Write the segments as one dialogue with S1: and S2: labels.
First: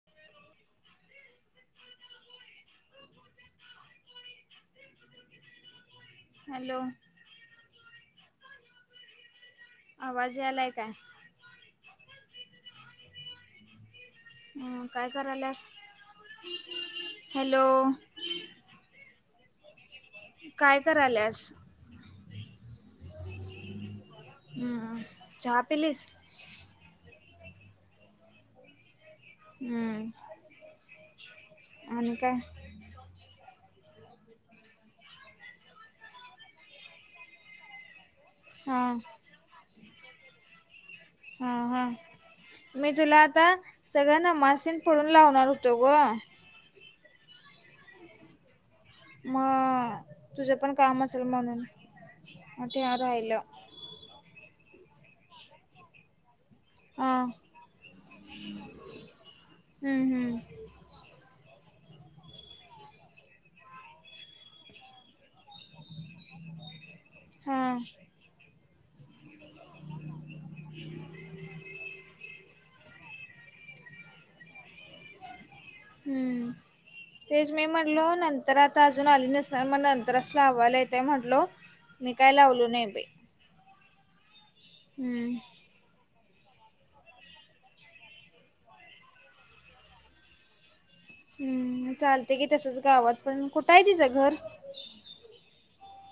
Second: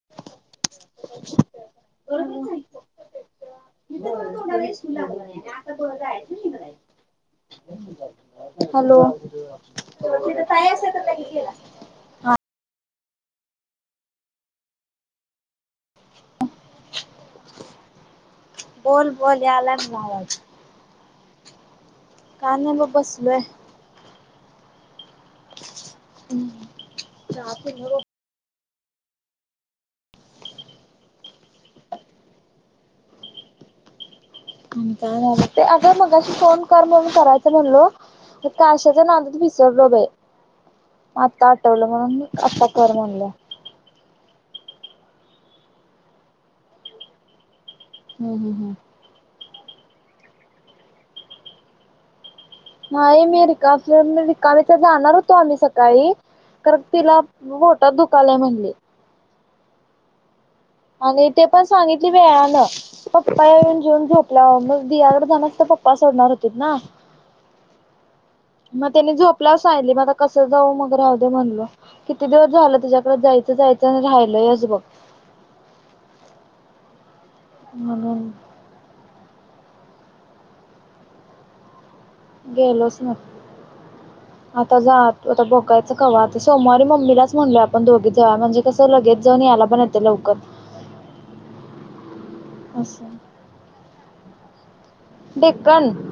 S1: [inaudible] [inaudible] [unintelligible]
S2: Hello!
S1: Hello!
S2: आवाज यालाय काय हं काय करायल्यास? हॅलो!
S1: बोल बोल याला मार [unintelligible]
S2: काय कराल्यास?
S1: काय नाय बघ बसलोय
S2: हम्मं चहा पिलीस?
S1: हम् चहाचं मरो
S2: हम् आणि काय?
S1: काय नाही ते अगं मगाशी फोन कर म्हनं करायचं म्हणलो
S2: हा
S1: काश्याच्या नांदात बीजी सगलोभे [unintelligible] आत्ता
S2: हा
S1: आठवलं
S2: हा
S1: म्हणून आता कर म्हणल्यां
S2: सगळ्यांना माशीन पळून लावणार होतो ग
S1: हम् हम हम
S2: मग तुझं पण काम असेल म्हणून म ते
S1: नाही
S2: राहिलं
S1: मी रिकाफ्लोर रिकामीचं जाणार होतो आम्ही सकाळी कारण
S2: हा
S1: तिला पोटात दुखालय म्हणली
S2: हूं हूं
S1: आणि ते पण सांगितली वेळानं पप्पा येऊन जेऊन झोपला मग दियाकड जाणार त पप्पा सोडणार होतीत ना
S2: हा
S1: म त्यानी झोपल्यावर सांगितली म आता कसं जाऊ मग राहूदे दे म्हणलो किती दिवस झालं तिज्याकड जायचं जायचं आणि रायलंयचं बघ
S2: हूं तेच मी म्हटलो
S1: म्हणून
S2: नंतर आता अजून आली नसणार म नंतरचं लावालय येतंय म्हटलो मी काय लावलो नाय
S1: गेलोच
S2: बय
S1: नाही. आता जा तो
S2: हम्म
S1: आता बघ कायचं कवा आता सोमवारी मम्मीलाच म्हणलो आपण दोघीचं जाऊया म्हणजे कसं लगेच जाऊन यायला पण येत लवकर.
S2: हूं चालतय की तसंच गावात
S1: असं
S2: पण कुठं हाय तिचं घर
S1: डेक्कन -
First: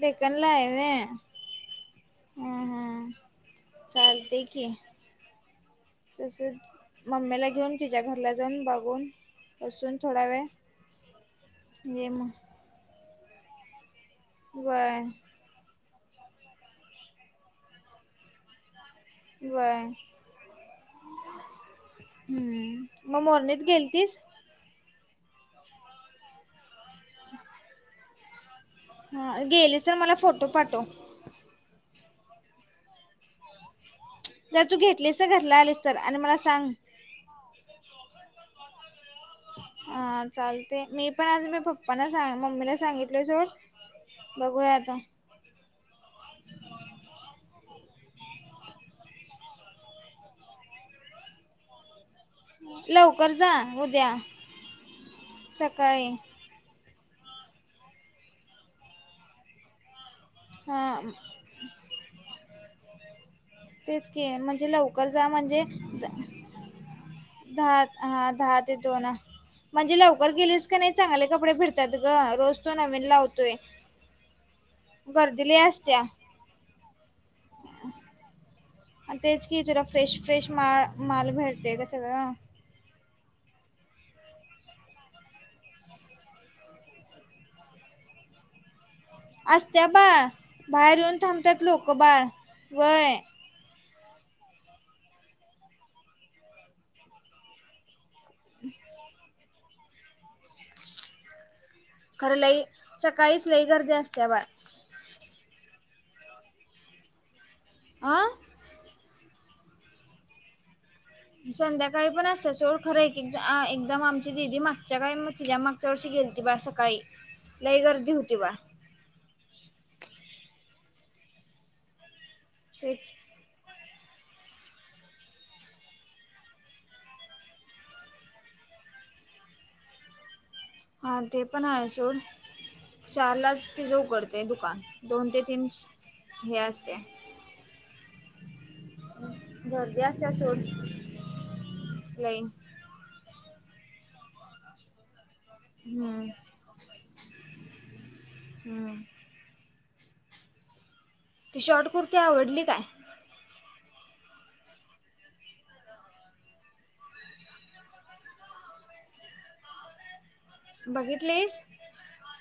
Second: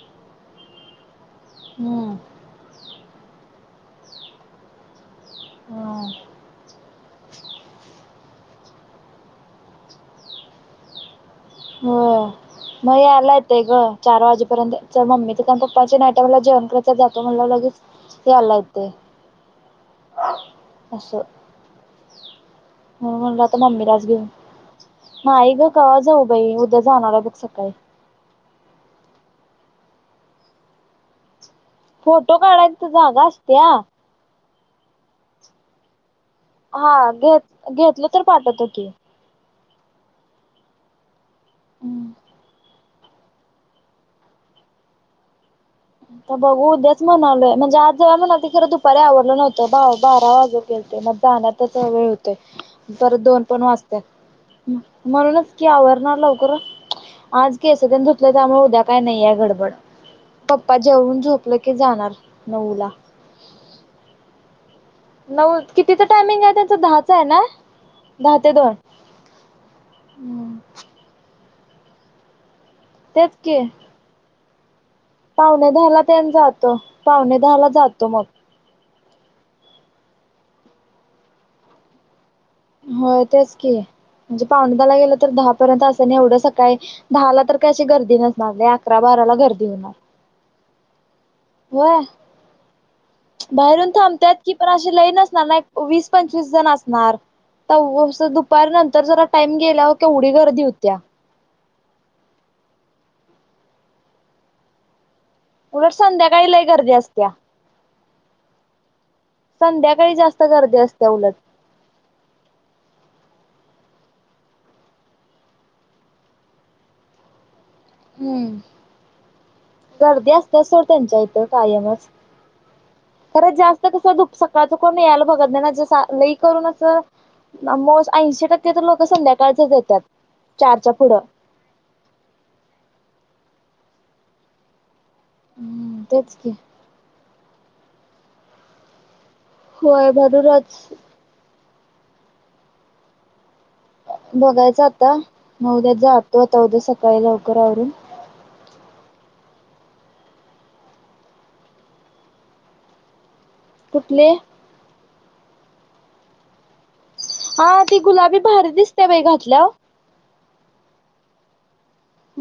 S2: डेक्कन ला हाय व्हय
S1: हूं
S2: हं हं चालतंय की तसेच मम्मीला घेऊन तिच्या घरला जाऊन बघून बसून थोडा वेळ
S1: हो
S2: ये मग
S1: म यायला येतय ग चार वाजेपर्यंत
S2: व्हय
S1: च मम्मी पण पप्पाच्या नाय टायमाला जेवण कराचा जातो म्हणल्यावर लगेच यायला होेतय.
S2: व्हय. हम्म
S1: म्हणून
S2: मग
S1: म्हणलं आता
S2: मोरनित
S1: मम्मीलाच
S2: गेलतीस.
S1: घेऊन नाही ग कवा जाऊ बाई उद्या जाणार हाय बघ सकाळी
S2: हा गेलेसा मला फोटो पाठव.
S1: फोटो काढाय तिथं जागा असत्या
S2: नाय तू घेतलीस घरला आलीस तर आणि मला सांग
S1: हा घेत घेतलं तर पाठवतो की
S2: आ चालतय मी पण आज मी पप्पना सांग मम्मीला सांगितल सोड बघूया आता
S1: आता बघू उदयाच म्हणालोय म्हणजे आज जाय म्हणती खरं दुपारी आवरलं नव्हतं बाव बारा वाजूण गेलते म जाण्यातच वेळ होत तय परत
S2: लवकर
S1: दोन
S2: जा
S1: पण
S2: उद्या
S1: वाजत्यात म्हणूनच की आवर
S2: सकाळी
S1: ना लव कर आज केस त्यानं धुतलं त्यामुळ उद्या काय नाहीय गडबड पप्पा
S2: हा
S1: जेवून झोपलं की जाणार नऊ ला
S2: तेच की म्हणजे लव कर जा
S1: नऊ
S2: म्हणजे
S1: कितीचं
S2: द
S1: टायमिंग आहे त्यांचं दहाचं आहे ना
S2: दहा हा दहा ते दोन म्हणजे लवकर गेलीस का नाय चांगले कपडे फिरतात ग रोज तो नवीन
S1: तेच
S2: लावतोय.
S1: की
S2: गर्दी लय
S1: पावणे
S2: असत्या
S1: दहाला
S2: आणि
S1: त्यांन जातो पावणे दहाला जातो मग
S2: आणि तेच की जरा फ्रेश फ्रेश मा माल भेटतेय ग सगळा
S1: हो तेच की म्हणजे पावणे दहा ला गेलं तर दहा पर्यंत असनं एवढं सकाळी दहाला तर काय अशी गर्दी नसणार लय आ
S2: असस्त्या बा बाहेर येऊन थांबत्यात लोक बार व्हय.
S1: बाहेर येऊन थांबत्यात की पण अशी लय नसणार ना एक वीस पंचवीस जण असणार. आव ववस दुपारी नंतर जरा टाईम गेलावर केवढी गर्दी होत्या.
S2: खर लई सकाळीच लई गर्दी असत्या बा
S1: उलट संध्याकाळी लय गर्दी असत्या.
S2: आं
S1: संध्याकाळी जास्त गर्दी असते उलट
S2: संध्याकाळी पण असते सोड खरं एक एकदम आमची दिदी मागच्या काही म [unintelligible] तिझग मागच्या वर्षी गेलती बाळसाकाळी लय गर
S1: हम्म गर्दी असते सोड त्यांच्या इथं कायमच
S2: तेच
S1: खरं जास्त कसं दुप सकाळ च कोन यायला बघत नाही ना ज लई करून असं मो ऐंशी टक्के तर लोक संध्याकाळचंच येत्यात.
S2: हा ते पण आहे सोड चारलाच तिज उघडतेय दुकान दोन ते तीम्स
S1: हम्म तेच की
S2: हे असतेया गर्दी
S1: होय
S2: असतेया सोड
S1: भरूरच
S2: लाईन
S1: बघायचं आता मग उद्या
S2: हम्म
S1: जातो आता उद्या सकाळी लवकर आवरून
S2: हम्म ती शॉर्ट कुर्ती आवडली काय?
S1: कुठली? हा ती गुलाबी भारी दिसतेय बाई घातल्याव
S2: बघितलीस?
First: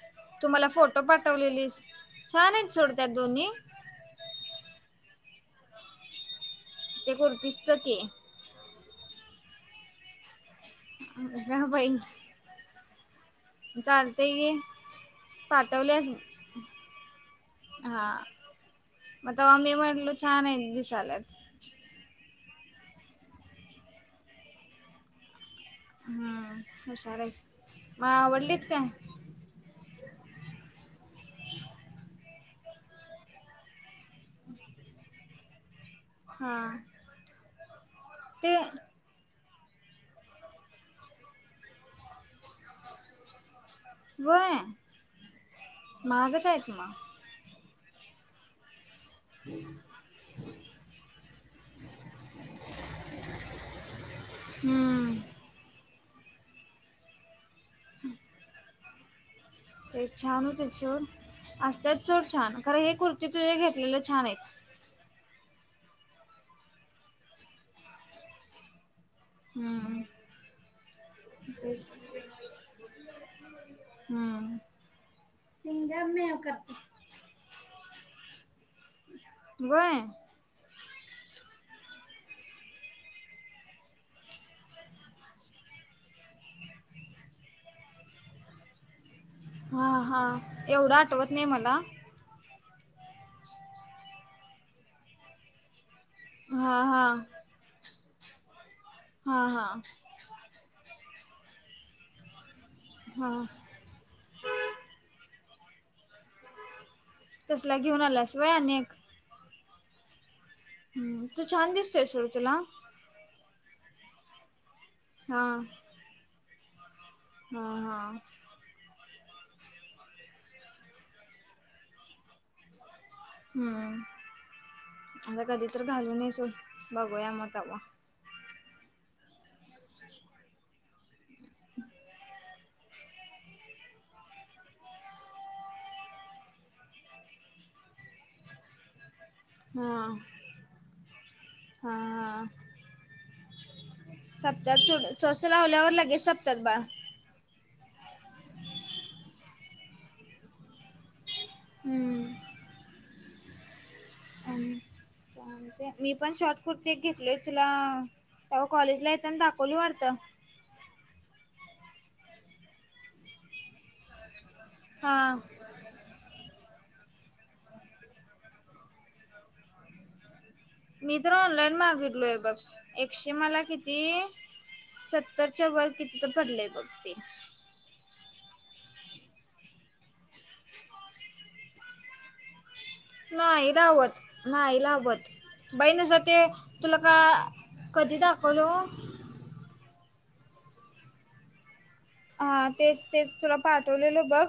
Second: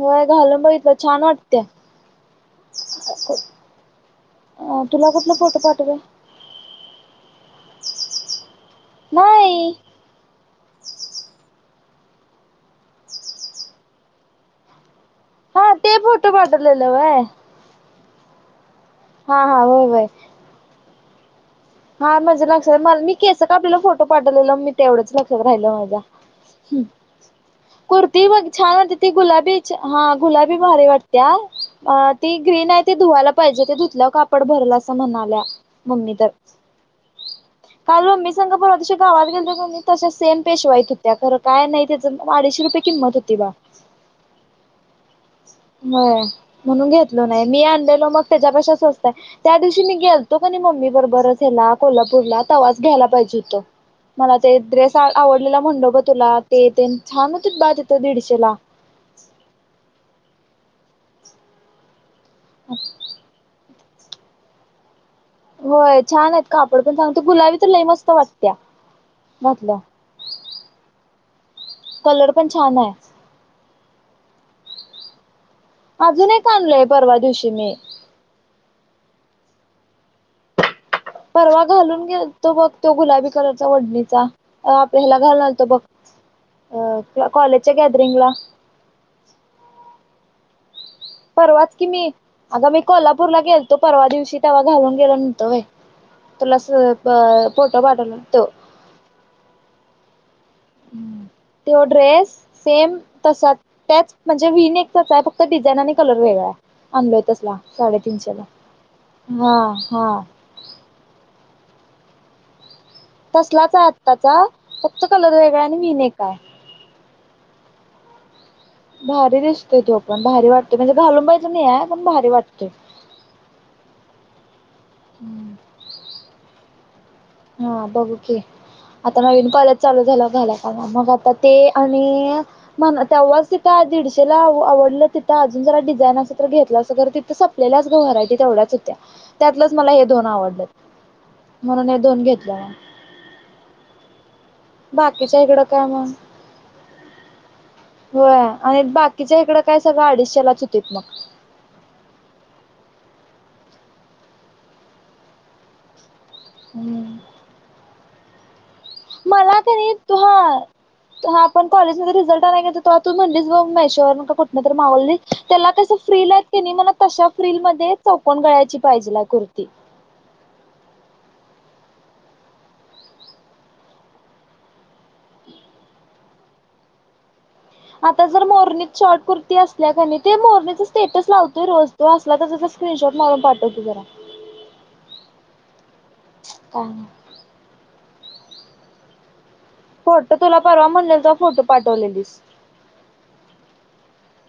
S1: होय
S2: तु
S1: घालून
S2: मला
S1: बघितलं
S2: फोटो
S1: छान वाटते
S2: पाठवलेलीस छानयत सोड त्या दोन्ही
S1: अं तुला कुठलं फोटो पाठवला?
S2: ते कुर्तीसच ते
S1: नाही!
S2: अग या बाई चालतय की
S1: हा ते
S2: पाठवल्यास
S1: फोटो पाठवलेलं व्हय
S2: हा म तवा
S1: हा
S2: मी
S1: होय वय
S2: म्हटलो छानय दिसायल्यात
S1: हा माझ्या लक्षात मल मी केस कापलेला फोटो पाठवलेलं मी तेवढच लक्षात राहिलं माझ्या
S2: हम्म
S1: या ह
S2: हुशार आहेस मग
S1: कुर्ती बघ
S2: आवडलीत
S1: छान होती
S2: काय
S1: ती गुलाबीच ते हा आ गुलाबी भारी वाटतीया ती ग्रीन आहे ती धुवायला पाहिजे ते धुतल्या वर काप कापड भरल असं म्हणाल्या मम्मी तर
S2: हां
S1: काल मम्मी संग बोलाय [unintelligible] गावात गेलतो मी तशीच सेम पेशवाईत होत्या खर काय नाही त्याचं अडीचशे रुपये किंमत होती बा
S2: व्हय
S1: होय
S2: महागच हाय कि
S1: म्हणून
S2: मग
S1: घेतलो नाही मी आणलेलो मग त्याच्यापेक्षा स्वंतय त्या दिवशी मी गेलतो का मम्मी बरोबरच त्याला कोल्हापूरला तवाच घ्यायला पाहिजे होत मला ते ड्रेस
S2: हम्म.
S1: आवड म्हणलो ग तुला ते छान होतं बाज येत दीडशेला [unintelligible]
S2: ते छान होते चवुन असतच छान खर हे कुर्ती तुझे घेतलेलं छानयत
S1: होय छानयत कापड पण चांगलं गुलाबी तर लय मस्त वाटतोया
S2: हम तेच
S1: कलर पण छान आहे.
S2: हम्मं
S1: अजून एक आणलोय परवा दिवशी मी
S2: व्हय
S1: परवा घालून गेलतो बघ तो गुलाबी कलरचा ओडणीचा आपल्या याला घालून आलतो बघ अ काॅलेजच्या गॅदरिंगला
S2: हा हा एवढं आठ
S1: परवाच की मी अगं मी कोल्हापूरला गेलतो परवा दिवशी तेव्हा घालून गेलो नव्हतो व्हय तुला स
S2: हा हा
S1: प फोटो पाठवला तो
S2: हा हा
S1: त्यो ड्रेस सेम
S2: हा
S1: तसा त्याच म्हणजे वीन एकचय फक्त डिझाईन आणि कलर वेगळाय आं तसला
S2: घेऊन आलास
S1: साडेतीनशेला
S2: व्हय आणि एक
S1: हा हा
S2: हम्म तू छान दिसतोयेस ऋतूला.
S1: तसलाच आहे आत्ताचा फक्त कलर
S2: हा
S1: वेगळा आणि वीन एक आहे.
S2: हा हा.
S1: भारी दिसतोय तो पण भारी वाटत म्हणजे घालून बघीतल नहीये पण भारी वाटतय.
S2: हम्म आता कधी तरी घालून येजो बघूया मग.
S1: हा
S2: तवा
S1: बघूकी. आता नवीन कॉलेज चालू झालंयावर मग आता ते आणि मग तेव्हाच तिथं दीडशेला आवडलं तिथं अजून जरा डिझाईन असे तर घेतलं अस तिथं स तेलाच भराय तेवढ्याच होत्या त्यातलंच मला
S2: हा
S1: हे दोन आवडल म्हणून हे
S2: हा
S1: दोन दोन
S2: हा
S1: घेतल्या.
S2: सप्त्याात सुड [unintelligible]
S1: बाकीच्या
S2: स्वस्त
S1: इकडं काय
S2: लावल्यावर
S1: मग
S2: लगेच सप्त्यात बा.
S1: हो आणि बाकीच्या इकडं काय सगळं अडीचशेलाच होतेत मग.
S2: आणि चालतंय. मी पण शॉर्ट कुर्ती
S1: हम्म
S2: घेतलोय तुला तेव्हा कॉलेज
S1: मला तरी तु हा तेव्हा आपण कॉलेजमध्ये रिझल्ट नाही तो तू म्हणलीस ब मेशेवर का कुठ नंतर मावली
S2: हा
S1: त्याला कस फ्रील की न मला तशा फीलल मध्ये चौकन गळायची पाहिजे लाय कुर्ती.
S2: मी तर ऑनलाईन मागितलोय बघ एकशे मला किती? सत्तरच्या वर किती तर पडलेय बघ ते.
S1: आता जर मोरणीत शॉर्ट कुर्ती असल्या का नाही ते मोरणीचा स्टेटस लावतोय रोज तो असला तर त त्याचा स्क्रीनशॉट मारून पाठवतो जरा.
S2: मईला हबत बाई नुस ते
S1: काय
S2: तुला
S1: नाही
S2: का कधी दाखवलं ओ
S1: फोटो तुला परवा म्हणलेल त फोटो पाठवलेलीस.
S2: हा तेच तेच तुला पाठवलेल बघ.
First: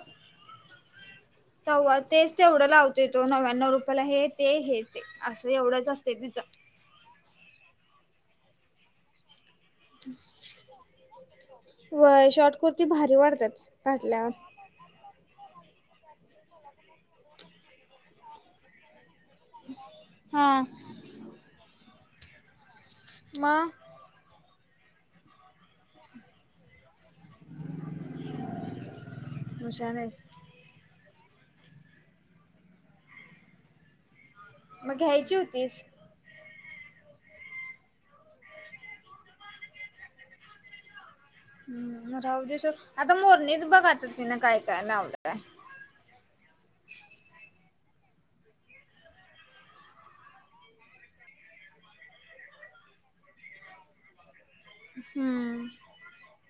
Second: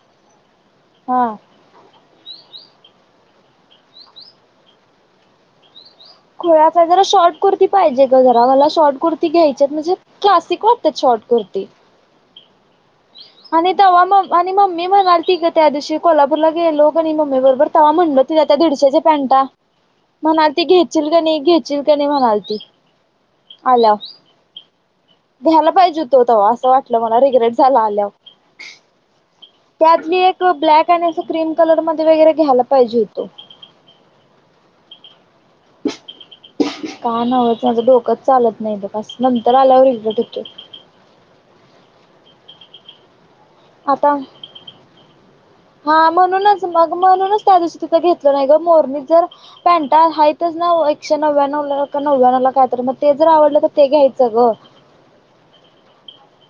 S1: हा.
S2: तेव तेच तेवढं लावतो तो नव्याण्णव रुपयाला हे ते हे ते असं एवढंच असतं तिचं.
S1: थोड्या जरा शॉर्ट कुर्ती पाहिजे ग घराला शॉर्ट कुर्ती घ्यायच्यात म्हणजे क्लासिक वाटतात शॉर्ट कुर्ती.
S2: व्हय शॉर्ट कुर्ती भारी वाटतात
S1: आणि दवा म
S2: घातल्यावर.
S1: आणि मम्मी म्हणालती कर त्या दिवशी कोल्हापूरला गेलो कणी मम्मी बरोबर तव्हा म्हणलो तिला त्या दीडशेच्या पॅन्टा म्हणाल
S2: हा
S1: ती घ्यायचील क नाही घ्यायशील क नाही म्हणाल ती.
S2: म.
S1: आल्यावर घ्यायला पाहिजे हो तव्हा असं वाटलं मला रिग्रेट झाला आल्यावर.
S2: हुशार
S1: त्यातली
S2: आहेस
S1: एक ब्लॅक आणि अस क्रीम कलर मध्ये वगैरे घ्यायला पाहिजे होतो.
S2: मग घ्यायची होतीस.
S1: का नवंच माझं डोकंच चालत नाही बस नंतर आल्यावर इतो
S2: म राहू दे सोड आता मोरणीच बघात
S1: आता
S2: तिनं काय काय लावलाय.
S1: हा म्हणूनच मग म्हणूनच त्या दिवशी तिथं घेतलं नाही ग मोरनी जर पॅन्ट हायतच ना एकशे नव्याण्णव नव्याण्व कायत मग ते जर आवडलं तर ते घ्यायचं गं.
S2: हम्म.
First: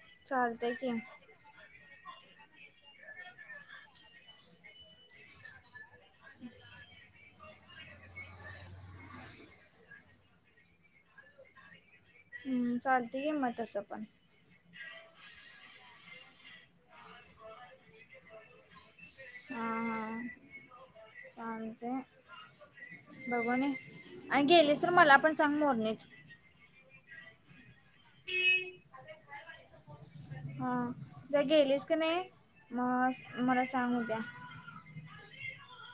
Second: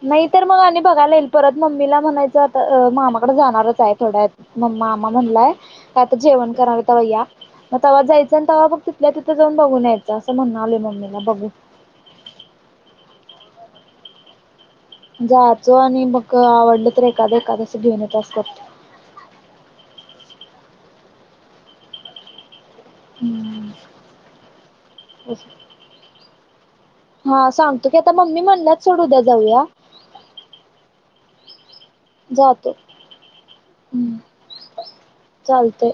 S1: नाही तर मग आ
S2: चालतंय की
S1: बघायला येईल परत मम्मीला म्हणायचं आता मामाकडे जाणारच आहे थोड्यात म मामा म्हणलाय कायत जेवन करावी त या. मग तेव्हा जायचं आणि तव बघ तिथल्या तिथे जाऊन बघून यायचं असं म्हण आले मम्मीला बघू.
S2: हम्म चालते किम तस पण.
S1: जायचो आणि मग आवडलं तर एखादं एखादसं घेऊन येतं असतात.
S2: हा चालतं.
S1: हम्म
S2: बघूनणे आणि गेलेस तर मला पण सांग मोरनेत
S1: हा सांगतो की आता मम्मी म्हणल्या सोडू उदया जाऊया.
S2: हा जर गेलीस कीनाय
S1: जातो
S2: अ मला सांग उद्या
S1: चालतंय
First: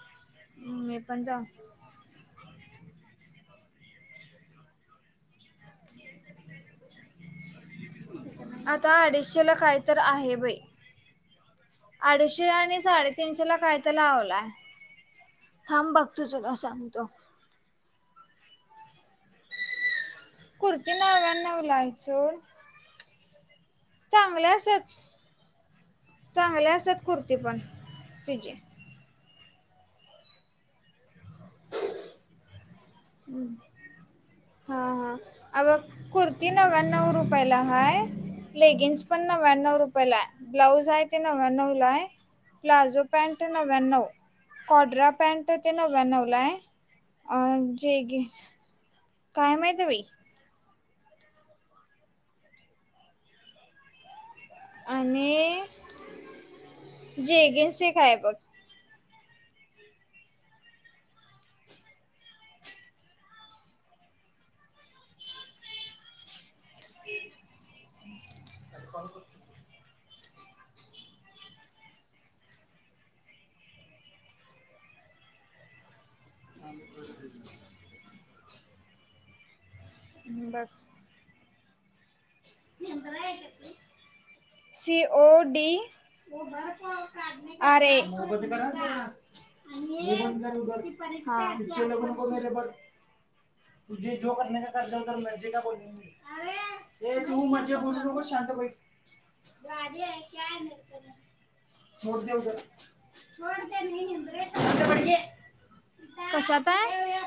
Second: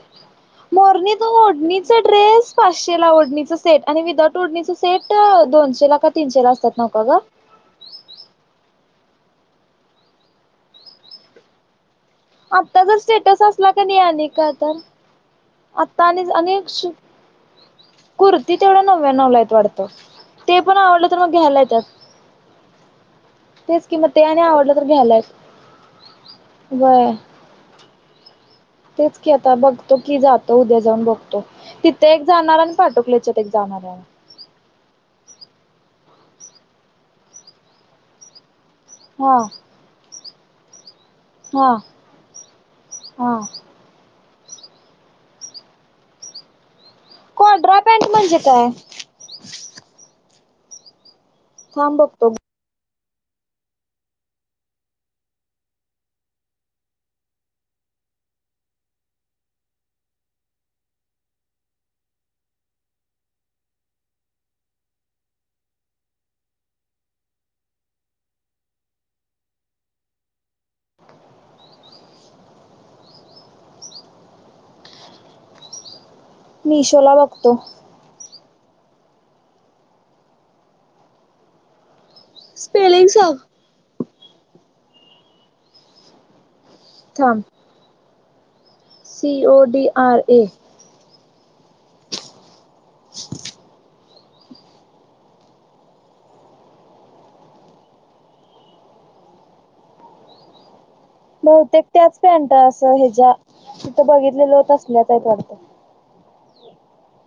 S2: मी
S1: मोरणी
S2: पण
S1: तु
S2: जा
S1: ओडणीचा ड्रेस? पाचशे ला ओढणीचं सेट आणि विदाउट ओढणीचं सेट दोनशे ला का तीनशे ला असतात नकका ग
S2: [inaudible] [unintelligible] आता अडीचशेला काय तर आहे बाई अडीचशे आणि
S1: आत्ता जर स्टेटस
S2: साडेतीनशे ला
S1: असला का
S2: कायत
S1: नाही आणि
S2: लावलाय
S1: का तर
S2: थांब
S1: आत्ता आणि
S2: बघतो तुला
S1: आणि
S2: सांगतो
S1: कुर्ती तेवढ्या नव्यानव लायत वाटतं? ते पण
S2: कुर्ती
S1: आवडलं तर मग
S2: नव्याण्णव
S1: घ्यायला
S2: ला
S1: येत्यात
S2: आहे सोड
S1: तेच कि म ते आणि
S2: चांगल्या
S1: आवडलं
S2: असतात
S1: तर घ्यायला
S2: चांगल्या असतात
S1: व्हय
S2: कुर्ती पण तिजी
S1: तेच की आता बघतो की जातो उद्या जाऊन बघतो तिथं एक जाणार आणि पाटोकल्याच्यात एक जाणाराय
S2: हा हा आग कुर्ती नव्व्याण्णव रुपयाला हाय लेगिंग्स पण
S1: हा
S2: नव्याण्णव रुपायलाय ब्लाऊज आहे ते
S1: हा
S2: नव्याण्णवलाय प्लाजो
S1: हा
S2: पॅन्ट नव्या नवव्याण्णव काॅड्रा पॅन्ट ते नव्याण्णवलाय अ
S1: कॉड्रा पॅन्ट
S2: जेगिंन्स
S1: म्हणजे काय
S2: काय माहती बई
S1: थांब बघतो
S2: आणि जेगिंन्स एक हाय बघ हम् [unintelligible] आधी कॉल करून घे. [unintelligible]
S1: मिशोला बघतो
S2: बस. [unintelligible] [inaudible]
S1: स्पेलिंग सांग
S2: [inaudible] सीओ डी.
S1: थांब
S2: [inaudible] आरे. [unintelligible]
S1: सी ओ
S2: परीक्षा
S1: डी आर ए
S2: आहेत माझी पण सुरू, हा. चिल्लावू नको मेरे पर, तूझे जो करनेका [unintelligible] [inaudible] कर जा, [unintelligible] आरे. ए तू [unintelligible] मधे बोलू नको, शांत बैठ. गाडी है क्या मेरे को
S1: बहुतेक त्याच
S2: छोड दे,
S1: पॅन्ट
S2: उधर.
S1: असं ह्याच्या
S2: छोड
S1: तिथं बघितलेलं तसल्याच
S2: दे
S1: आहेत
S2: [unintelligible] [inaudible]
S1: वाटतं
S2: [inaudible] कशातय?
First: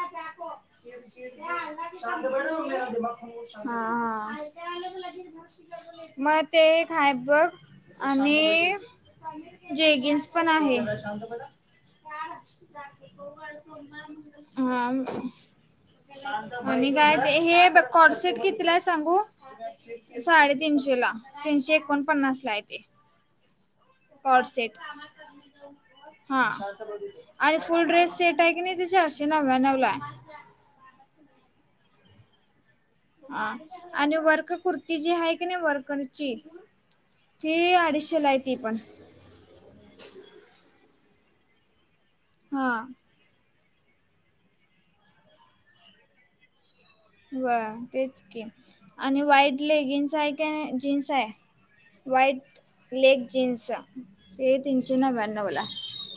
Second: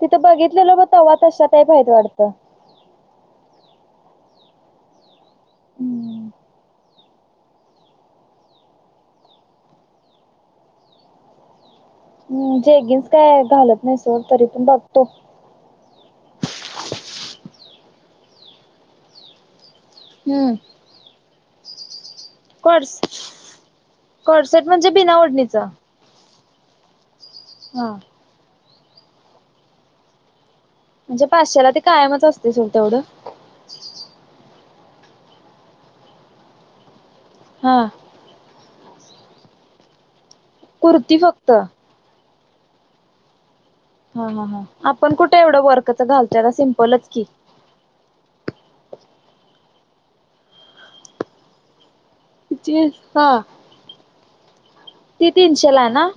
S1: तिथं बघितलेलं ब तवा तशा टाईप आहेत वाटतं
S2: शांत बैठो, मेरा दिमाख हा.. हा..
S1: हम्म.
S2: मग ते एक हाय बघ आणि.. जेगिन्स पण आहे.
S1: हम्म जेगिन्स काय घालत नाही सोड तरी
S2: [unintelligible] [inaudible]
S1: पण
S2: हा [inaudible]
S1: बघतो
S2: आणि काय हाय ते कॉर्सेट कितीला हाय सांगु?
S1: हम्म
S2: साडेतीनशे ला तीनशे एकोणपन्नास
S1: कॉड्स
S2: कॉड
S1: कॉडसेट
S2: सेट,
S1: म्हणजे बिना ओढणीचा
S2: हा. आणि फुल
S1: हा
S2: ड्रेस सेट हाय तिन्ही, चारशे नव्व्यानवलाय.
S1: म्हणजे पाचशेला, ते कायमच असतोय सोड तेवढं.
S2: हा, आणि वर्क कुर्ती जी हाय की नाही वर्करची ती..,
S1: हा
S2: अडीचशेला हाय ती पण
S1: कुर्ती फक्त?
S2: हा.
S1: हा.. हा.. हा. आपण कुठे एवढं वर्कचं घालतोय आता, सिम्पलच की?
S2: व्हय, तेच की आणि व्हाईट लेगिन्स हाय की जीन्सय? व्हाईट लेग
S1: हा
S2: जीन्सा ते तीनशे
S1: ती
S2: नव्याण्णवला,
S1: तीनशेला आहे ना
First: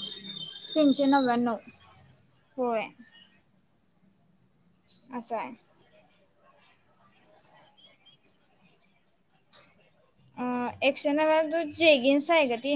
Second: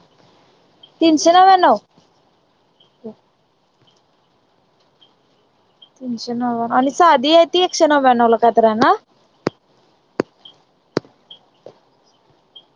S2: तीनशे नव्याण्णव होय. असंय
S1: तीनशे नव्याण्णव आणि साधीय ती एकशे नव्याण्णव ला काय तर हाय ना?
S2: अं एकशे नव्यानव तु जेगीन्स आहे गं ती.